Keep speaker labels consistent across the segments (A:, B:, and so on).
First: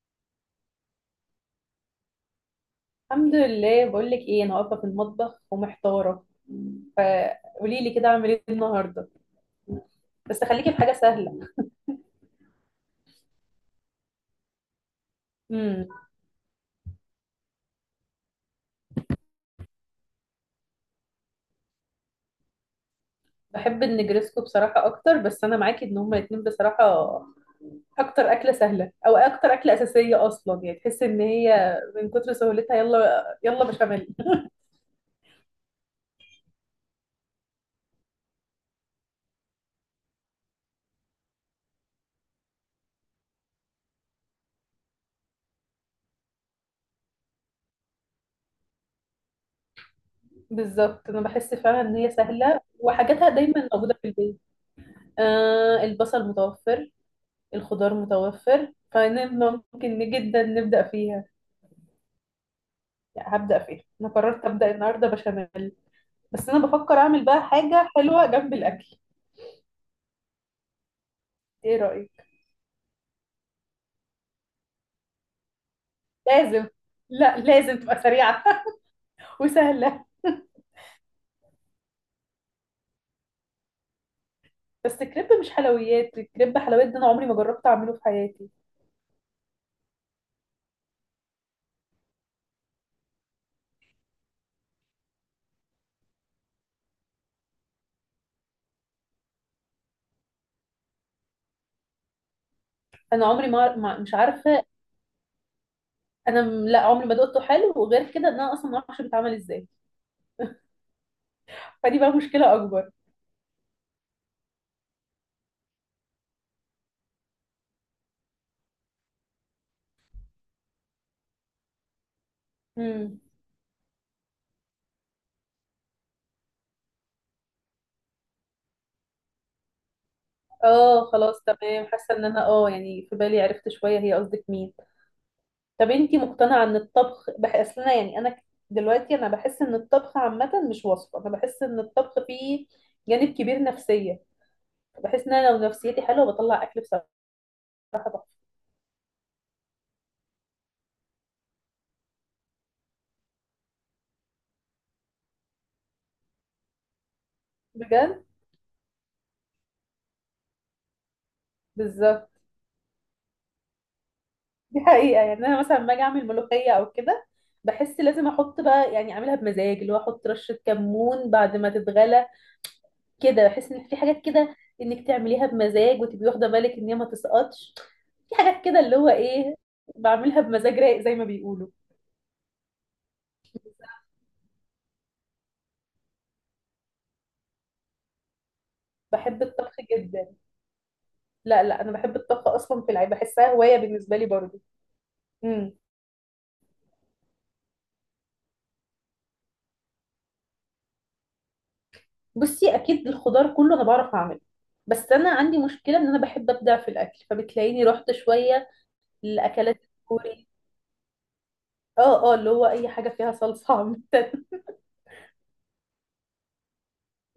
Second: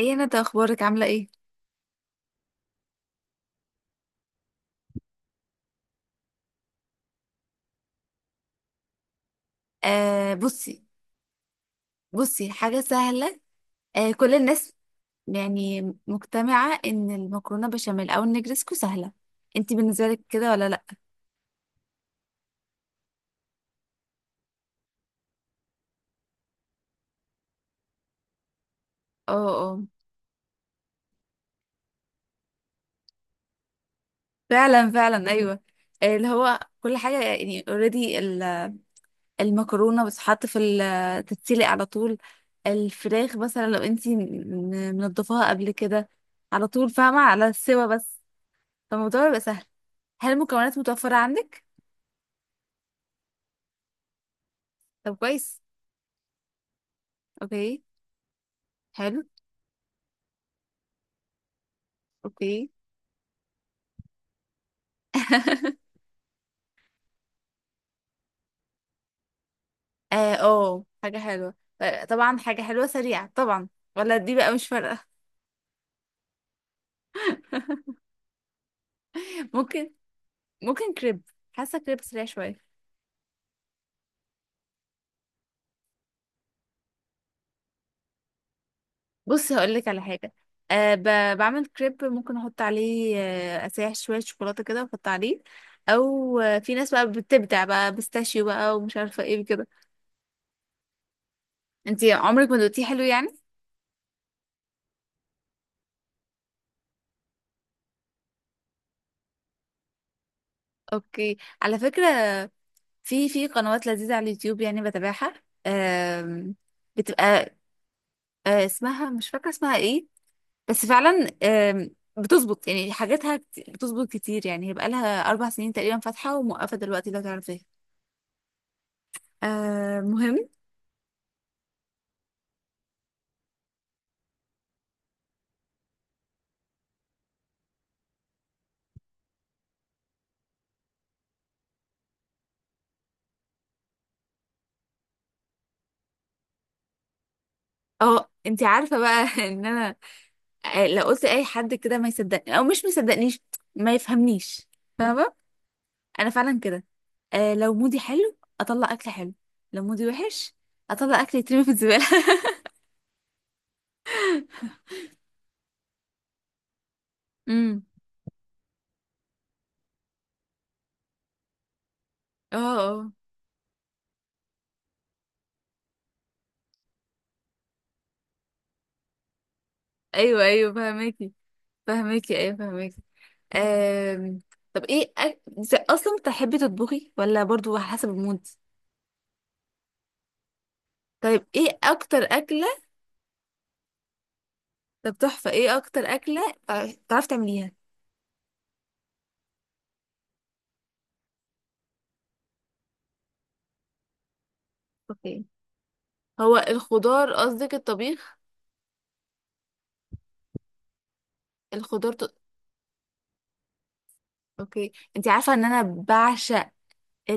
A: ايه؟ انا طيب، اخبارك عامله ايه؟
B: الحمد لله، بقول لك ايه، انا واقفه في المطبخ ومحتاره، فقولي لي كده اعمل ايه النهارده.
A: آه،
B: بس خليكي في
A: بصي.
B: حاجه سهله.
A: بصي، حاجه سهله. آه، كل الناس يعني
B: امم
A: مجتمعه ان المكرونه بشاميل او النجرسكو سهله. انتي بالنسبه لك كده ولا لا؟
B: بحب النجرسكو بصراحه اكتر، بس انا معاكي ان هما الاتنين بصراحه اكتر اكله سهله، او
A: اه،
B: اكتر اكله
A: اه،
B: اساسيه اصلا. يعني تحس ان هي من كتر سهولتها يلا يلا بشاميل.
A: فعلا، فعلا، ايوه. اللي هو كل حاجه يعني اوريدي. المكرونه بتتحط تتسلق على طول. الفراخ مثلا لو انتي منضفاها قبل كده على طول، فاهمه، على السوا بس. فالموضوع بيبقى سهل. هل المكونات
B: بالظبط،
A: متوفره
B: انا بحس
A: عندك؟
B: فعلا ان هي سهله وحاجاتها دايما موجوده في البيت.
A: طب كويس.
B: آه، البصل متوفر،
A: اوكي.
B: الخضار متوفر،
A: حلو.
B: فممكن جدا نبدا فيها.
A: اوكي.
B: لا، هبدأ فيها، انا قررت أبدأ النهارده بشاميل. بس انا بفكر اعمل بقى حاجة حلوة جنب الاكل.
A: اه، أوه، حاجة حلوة.
B: ايه رأيك؟
A: طبعا حاجة حلوة سريعة طبعا، ولا دي بقى مش فارقة.
B: لازم. لا، لازم تبقى سريعة
A: ممكن.
B: وسهلة.
A: ممكن كريب. حاسة كريب سريع شوية.
B: بس كريب مش حلويات؟ الكريب حلويات، ده انا عمري ما جربت اعمله في حياتي.
A: بصي، هقولك على حاجة. أه ب... بعمل كريب، ممكن احط عليه اسيح شوية شوكولاتة كده واحط عليه. او في ناس بقى بتبدع بقى بيستاشيو بقى ومش عارفة ايه كده. انتي عمرك ما دوقتيه حلو
B: انا
A: يعني؟
B: عمري مش عارفة. لا، عمري ما دقته حلو، وغير كده ان انا اصلا ما اعرفش بيتعمل ازاي.
A: اوكي، على
B: فدي
A: فكرة.
B: بقى مشكلة اكبر.
A: في قنوات لذيذة على اليوتيوب يعني بتابعها. آم، بتبقى اسمها، مش فاكرة اسمها ايه. بس فعلا بتظبط يعني
B: امم
A: حاجاتها بتظبط كتير يعني. هي بقالها أربع سنين تقريبا فاتحة وموقفة دلوقتي لو تعرفيها. آه، مهم.
B: اه خلاص تمام، حاسة ان انا اه يعني في بالي، عرفت شوية هي قصدك مين. طب انتي مقتنعة ان الطبخ؟ بحس انا يعني انا دلوقتي انا بحس ان الطبخ عامة مش وصفة، انا بحس ان الطبخ فيه جانب كبير نفسية. بحس ان انا لو نفسيتي حلوة بطلع اكل بصراحة تحفة.
A: اه، انت عارفة بقى ان انا، لو قلت اي حد كده ما يصدقني او مش مصدقنيش، ما يفهمنيش، فاهمة. انا فعلا كده. لو مودي
B: بجد
A: حلو اطلع اكل حلو، لو مودي وحش اطلع اكل يترمي في الزبالة.
B: بالظبط، دي حقيقة. يعني انا مثلا لما اجي اعمل ملوخية او كده
A: امم.
B: بحس لازم احط بقى، يعني اعملها بمزاج، اللي هو احط رشة كمون بعد ما تتغلى
A: اه، اه،
B: كده. بحس ان في حاجات كده انك تعمليها بمزاج وتبقي واخدة بالك ان هي ما تسقطش. في حاجات كده اللي هو ايه، بعملها
A: ايوه، ايوه
B: بمزاج رايق زي ما
A: فهماكي،
B: بيقولوا.
A: فهماكي، ايوه فهماكي. آم، طب، ايه اصلا بتحبي تطبخي ولا برضو على حسب المود؟
B: بحب الطبخ جدا.
A: طيب،
B: لا
A: ايه
B: لا، انا بحب
A: اكتر
B: الطبخ
A: اكله؟
B: اصلا في العيب، بحسها هوايه بالنسبه لي برضو.
A: طب تحفه،
B: امم
A: ايه اكتر اكله تعرفي تعمليها؟
B: بصي، اكيد الخضار كله انا بعرف اعمله، بس انا
A: اوكي.
B: عندي مشكله ان انا بحب
A: هو
B: ابدع في الاكل،
A: الخضار قصدك
B: فبتلاقيني رحت
A: الطبيخ؟
B: شويه للاكلات الكوري.
A: الخضار
B: اه اه، اللي هو اي حاجه فيها صلصه عامه.
A: اوكي. انت عارفه ان انا بعشق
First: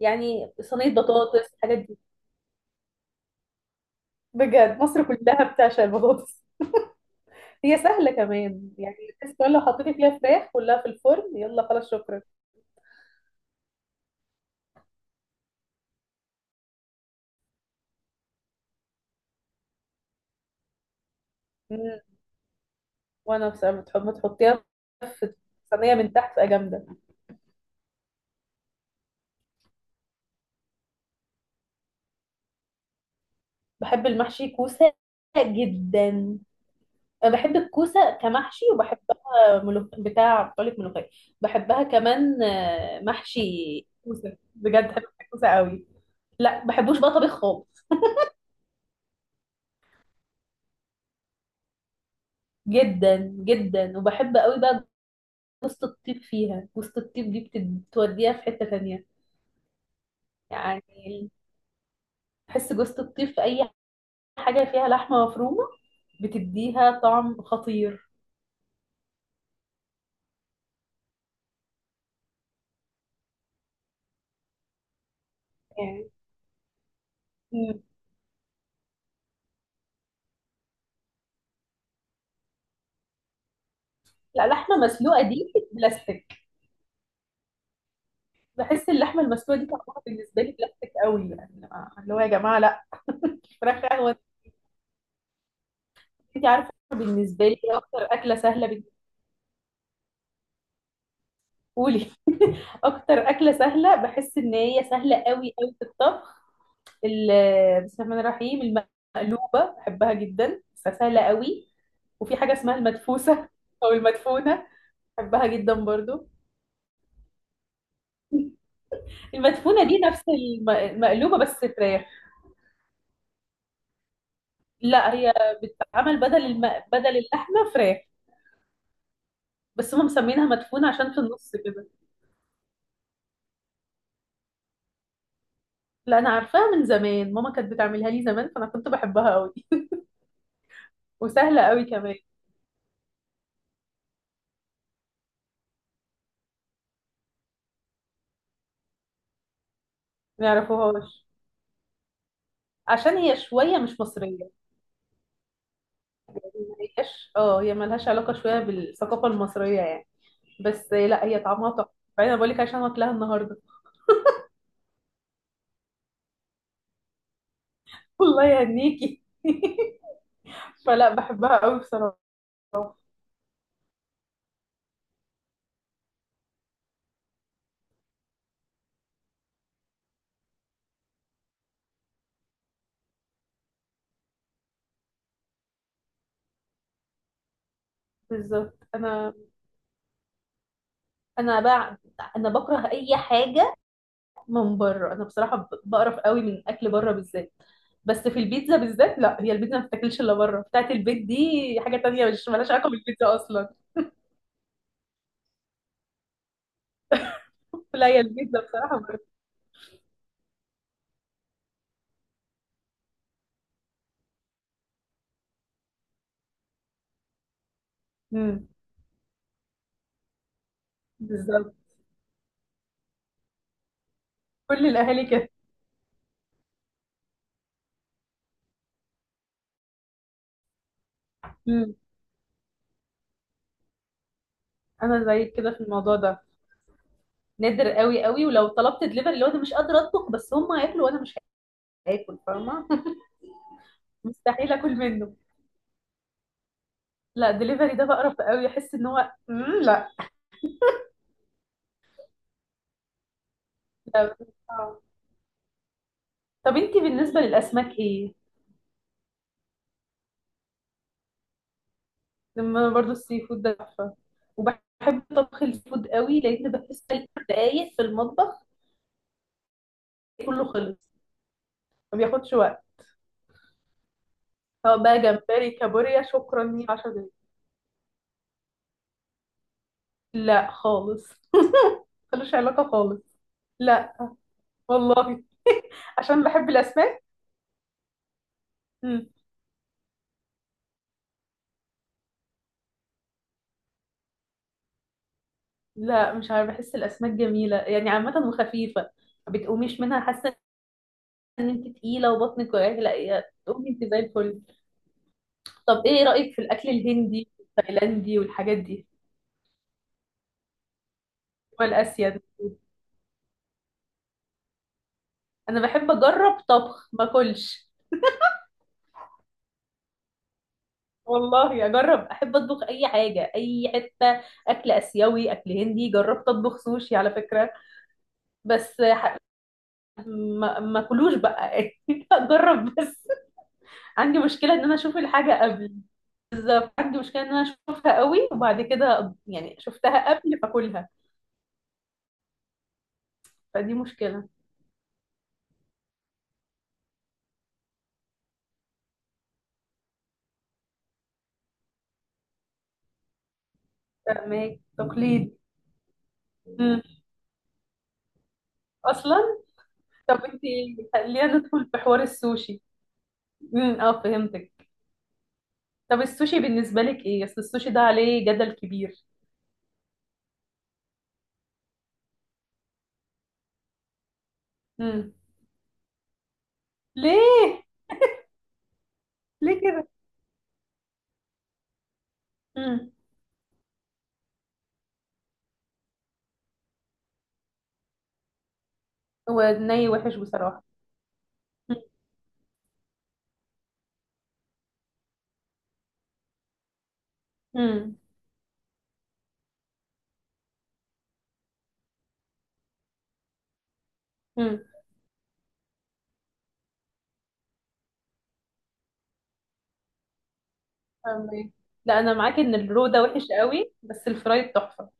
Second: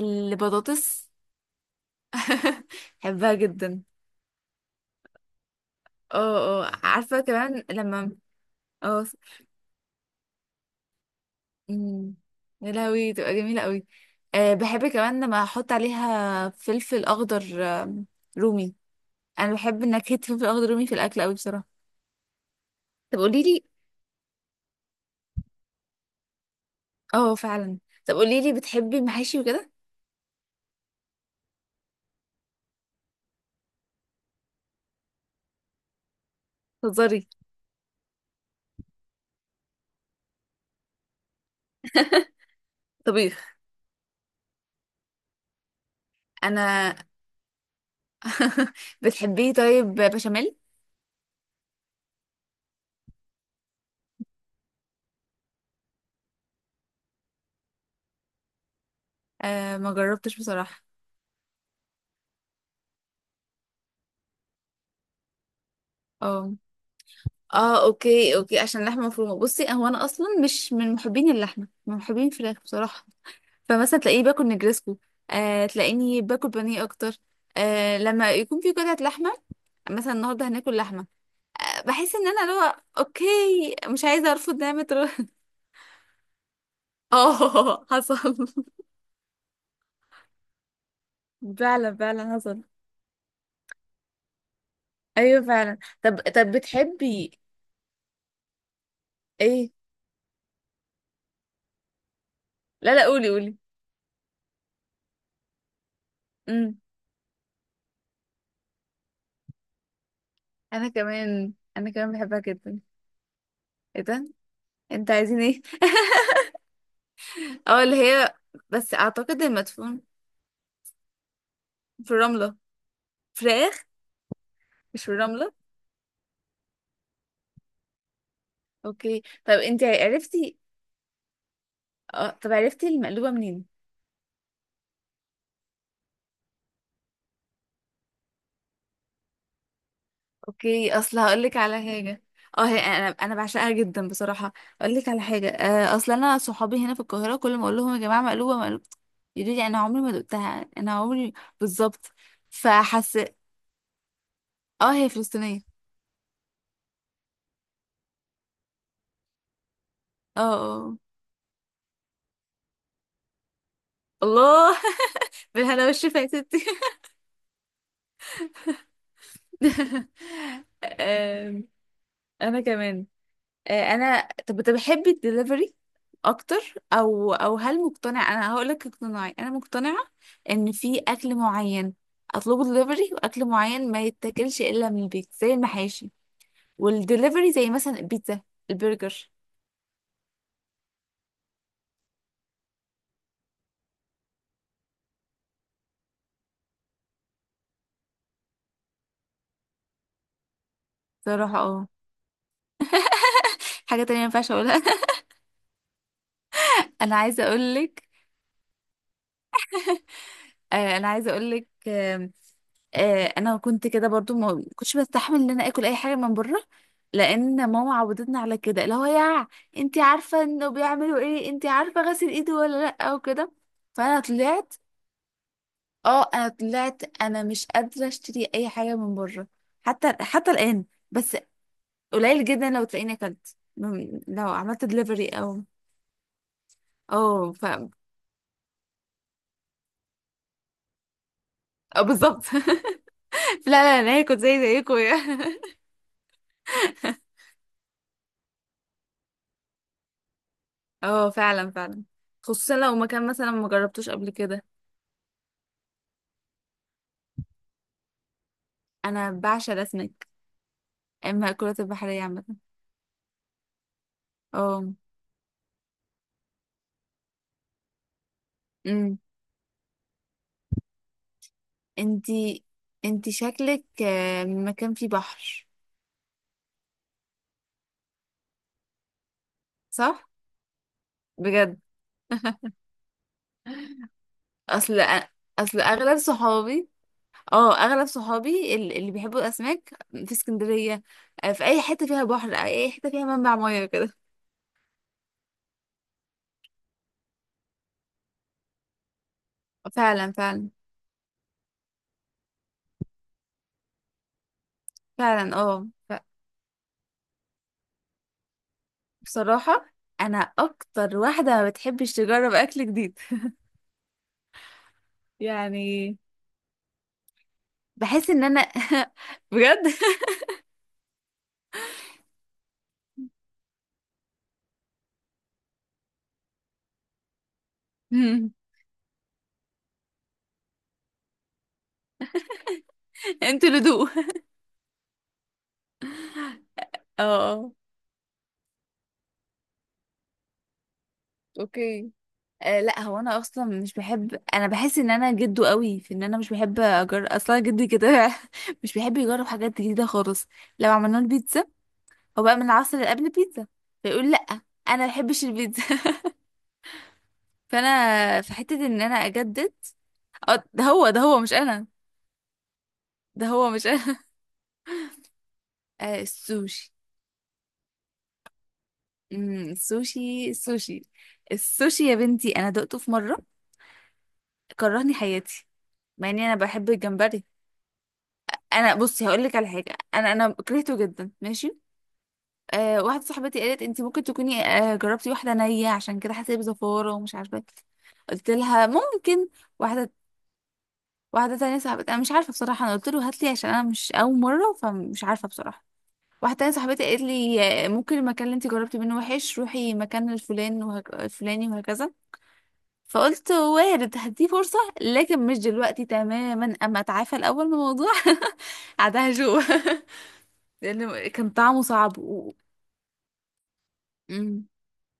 B: يعني صينيه بطاطس، الحاجات دي.
A: بحبها جدا.
B: بجد مصر كلها بتعشق البطاطس.
A: اه، اه، عارفه كمان
B: هي
A: لما
B: سهله كمان يعني،
A: اه
B: بس كمان لو حطيتي فيها فراخ كلها في الفرن، يلا خلاص
A: أمم،
B: شكرا.
A: يا لهوي، تبقى جميله قوي. بحب كمان لما احط عليها فلفل اخضر، رومي. انا بحب نكهة الفلفل الاخضر الرومي في الاكل قوي بصراحة.
B: مم.
A: طب قولي
B: وانا
A: لي.
B: بصراحه بتحب ما تحطيها في صينيه من تحت بقى جامده.
A: اه، فعلا. طب قولي لي، بتحبي المحاشي وكده؟
B: بحب المحشي كوسة جدا.
A: تهزري؟
B: أنا بحب الكوسة كمحشي، وبحبها بتاع، بقولك ملوخية. بحبها كمان آه، محشي
A: طبيخ.
B: كوسة. بجد بحب الكوسة قوي. لا
A: انا
B: بحبوش بقى طبيخ خالص
A: بتحبيه طيب بشاميل؟
B: جدا جدا، وبحب قوي بقى جوزة الطيب فيها، جوزة الطيب دي بتوديها في حتة تانية.
A: ما جربتش بصراحة.
B: يعني بحس جوزة الطيب في أي حاجة فيها لحمة مفرومة
A: اه،
B: بتديها طعم
A: اه،
B: خطير.
A: اوكي، اوكي، عشان لحمة مفرومة. بصي، هو انا اصلا مش من محبين اللحمة، من محبين الفراخ بصراحة. فمثلا تلاقيه باكل نجرسكو،
B: يعني
A: تلاقيني باكل بانيه اكتر.
B: مم.
A: لما يكون في قطعة لحمة، مثلا النهارده هناكل لحمة، بحس ان انا لو اوكي، مش عايزة
B: لا،
A: ارفض
B: لحمة
A: نعمة.
B: مسلوقة دي بلاستيك.
A: اه. حصل.
B: بحس اللحمه المسلوقه دي طعمها بالنسبه لي بلاستيك قوي، يعني آه،
A: فعلا،
B: اللي هو يا
A: فعلا
B: جماعه
A: حصل.
B: لا فراخ قهوه.
A: ايوه فعلا. طب
B: انت
A: طب
B: عارفه
A: بتحبي
B: بالنسبه لي إيه اكتر اكله سهله بالنسبه
A: ايه؟
B: لي؟
A: لا، لا،
B: اكتر
A: قولي،
B: اكله
A: قولي.
B: سهله بحس ان هي سهله قوي قوي في الطبخ.
A: امم.
B: بسم الله الرحمن الرحيم، المقلوبه بحبها جدا،
A: انا
B: فسهله
A: كمان،
B: قوي.
A: انا كمان
B: وفي
A: بحبها
B: حاجه اسمها
A: جدا.
B: المدفوسه او
A: ايه ده؟
B: المدفونه،
A: انت عايزين
B: بحبها
A: ايه؟
B: جدا برضو.
A: اه، اللي هي، بس اعتقد
B: المدفونه دي
A: المدفون
B: نفس المقلوبه بس فراخ.
A: في الرملة، فراخ، مش في
B: لا، هي
A: الرملة.
B: بتتعمل بدل بدل اللحمه فراخ،
A: اوكي طب، انت
B: بس هم مسمينها
A: عرفتي.
B: مدفونة عشان في النص كده.
A: اه، طب عرفتي المقلوبة منين؟
B: لا، انا عارفاها من زمان، ماما كانت بتعملها لي زمان فانا كنت بحبها قوي،
A: اوكي، اصل هقول لك
B: وسهلة
A: على
B: قوي كمان.
A: حاجه. اه، هي انا بعشقها جدا بصراحه. اقول لك على حاجه. اصل انا صحابي هنا في القاهره كل ما اقول لهم يا جماعه مقلوبه مقلوبه، يقولوا لي انا عمري ما
B: ما
A: دقتها، انا
B: يعرفوهاش
A: عمري. بالظبط. فحس.
B: عشان هي شوية مش مصرية.
A: اه، هي فلسطينيه.
B: ما هياش، اه، هي ملهاش علاقة شوية بالثقافة المصرية يعني.
A: اه، اه،
B: بس
A: اه.
B: لا، هي طعمها تحفة، فانا بقول لك عشان واكلها النهاردة.
A: الله. بالهنا والشفا يا ستي.
B: والله يهنيكي. فلا، بحبها
A: آم،
B: قوي بصراحة.
A: انا كمان. انا طب، بتحبي الدليفري اكتر؟ او هل مقتنع؟ انا هقولك اقتناعي. انا مقتنعه ان في اكل معين اطلبه دليفري، واكل معين ما يتاكلش الا من البيت زي المحاشي، والدليفري زي مثلا البيتزا،
B: بالظبط،
A: البرجر.
B: انا بقى انا بكره اي حاجة من بره. انا بصراحه بقرف قوي من اكل بره بالذات. بس في البيتزا بالذات، لا، هي البيتزا ما بتاكلش الا بره بتاعت البيت
A: صراحه،
B: دي.
A: اه.
B: حاجه تانية مش مالهاش علاقه بالبيتزا اصلا
A: حاجه تانية ما ينفعش اقولها. انا عايزه اقولك.
B: لا، هي البيتزا بصراحه بره.
A: انا عايزه اقولك. انا كنت كده برضو ما كنتش بستحمل ان انا اكل اي حاجه من بره، لان ماما عودتنا على
B: امم
A: كده، اللي هو يا، انت عارفه انه بيعملوا ايه، انت
B: بالظبط،
A: عارفه غسل ايده ولا لا وكده. فانا طلعت.
B: كل الاهالي كده.
A: اه، انا طلعت انا مش قادره اشتري اي حاجه من بره حتى الان. بس
B: امم
A: قليل جدا لو تلاقيني لو عملت
B: انا
A: دليفري
B: زيك
A: او،
B: كده في الموضوع ده،
A: اه، ف،
B: نادر
A: اه،
B: قوي قوي. ولو طلبت دليفري لو انا مش قادره اطبخ، بس هم هياكلوا وانا مش هاكل،
A: بالظبط.
B: فاهمه؟
A: لا، لا، انا هاكل زي
B: مستحيل
A: زيكم.
B: اكل منه. لا، دليفري ده بقرف قوي، احس ان هو لا
A: اه فعلا، فعلا، خصوصا لو مكان مثلا ما جربتوش قبل
B: لا.
A: كده.
B: آه. طب انتي بالنسبه للاسماك ايه؟
A: انا بعشق الاسماك، اما المأكولات البحرية عامة.
B: لما انا برضو السي فود ده تحفه،
A: اه.
B: وبحب طبخ الفود قوي، لان بحس إن دقايق في المطبخ
A: امم.
B: كله خلص، ما بياخدش
A: انتي
B: وقت.
A: انتي شكلك من مكان
B: سواء
A: فيه
B: بقى
A: بحر.
B: جمبري كابوريا، شكرا، لي 10 دقايق،
A: صح.
B: لا خالص،
A: بجد.
B: ملوش علاقه خالص، لا
A: اصل.
B: والله،
A: اصل اغلب
B: عشان بحب
A: صحابي،
B: الاسماك.
A: اه، اغلب صحابي اللي
B: مم.
A: بيحبوا الاسماك في اسكندرية. في اي حتة فيها بحر، اي حتة فيها منبع مياه كده.
B: لا، مش عارفه، بحس الاسماك جميله يعني عامه وخفيفه، ما بتقوميش منها
A: فعلا،
B: حاسه
A: فعلا،
B: ان انت تقيله وبطنك وجعك. لا، يا تقومي انت زي الفل.
A: فعلا. اه
B: طب ايه رايك في الاكل الهندي والتايلاندي والحاجات دي
A: بصراحة، انا اكتر واحدة ما بتحبش
B: والاسيوي؟
A: تجرب اكل جديد،
B: انا بحب
A: يعني
B: اجرب طبخ ما اكلش.
A: بحس ان انا بجد.
B: والله اجرب، احب اطبخ اي حاجه اي حته، اكل اسيوي اكل هندي. جربت اطبخ سوشي على فكره، بس ما كلوش بقى اجرب بس.
A: انتوا لدو اه.
B: عندي مشكله ان انا اشوف الحاجه قبل، عندي مشكله ان انا
A: اه.
B: اشوفها قوي وبعد كده، يعني شفتها قبل فاكلها،
A: اوكي. لا هو انا اصلا مش
B: فدي
A: بحب،
B: مشكله.
A: انا بحس ان انا جدو قوي في ان انا مش بحب اجرب اصلا، جدي كده مش بيحب يجرب حاجات جديده خالص. لو عملنا له بيتزا، هو بقى من العصر اللي قبل البيتزا، فيقول لا
B: فاهمك،
A: انا ما بحبش
B: تقليد.
A: البيتزا.
B: مم.
A: فانا في حته ان انا
B: اصلا
A: اجدد.
B: طب انت
A: اه، ده هو
B: خلينا
A: مش انا.
B: ندخل في حوار السوشي.
A: ده هو مش انا.
B: اه فهمتك. طب السوشي
A: السوشي.
B: بالنسبة لك ايه؟ اصل السوشي ده عليه جدل كبير.
A: امم. السوشي، السوشي. السوشي يا بنتي، انا دقته في مره، كرهني
B: امم
A: حياتي مع اني انا بحب الجمبري.
B: ليه؟
A: انا بصي هقول لك على
B: ليه
A: حاجه.
B: كده؟
A: انا كرهته جدا ماشي.
B: امم
A: واحده صاحبتي قالت انت ممكن تكوني جربتي واحده نيه، عشان كده حسيت بزفاره ومش عارفه إيه. قلت لها ممكن.
B: هو ني
A: واحده،
B: وحش بصراحة.
A: واحده تانية صاحبتي، انا مش عارفه بصراحه، انا قلت له هات لي عشان انا مش اول مره، فمش عارفه بصراحه. واحده تانية صاحبتي قالت لي
B: امم
A: ممكن المكان اللي انت جربتي منه وحش، روحي مكان الفلان الفلاني وهكذا. فقلت وارد، هديه فرصه،
B: امم
A: لكن مش دلوقتي تماما، اما اتعافى الاول من الموضوع. عادها شو، لأن كان
B: فاهمة.
A: طعمه صعب
B: لا انا معاكي ان الرو ده وحش قوي بس
A: امم.
B: الفرايد تحفة.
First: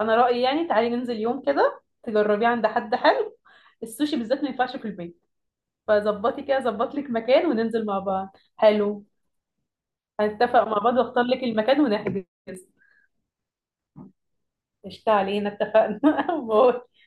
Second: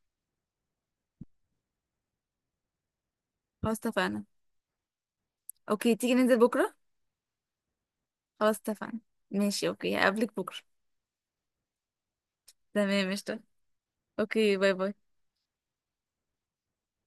B: انا رأيي يعني تعالي ننزل يوم كده تجربيه عند حد حلو.
A: خلاص
B: السوشي
A: اتفقنا.
B: بالذات ما ينفعش في البيت،
A: اوكي، تيجي ننزل
B: فظبطي كده،
A: بكرة.
B: ظبط لك مكان وننزل مع بعض،
A: خلاص اتفقنا.
B: حلو.
A: ماشي، اوكي، هقابلك بكرة.
B: هنتفق مع بعض واختار لك المكان ونحجز.
A: تمام قشطة. اوكي، باي
B: قشطة،
A: باي.
B: علينا اتفقنا. باي.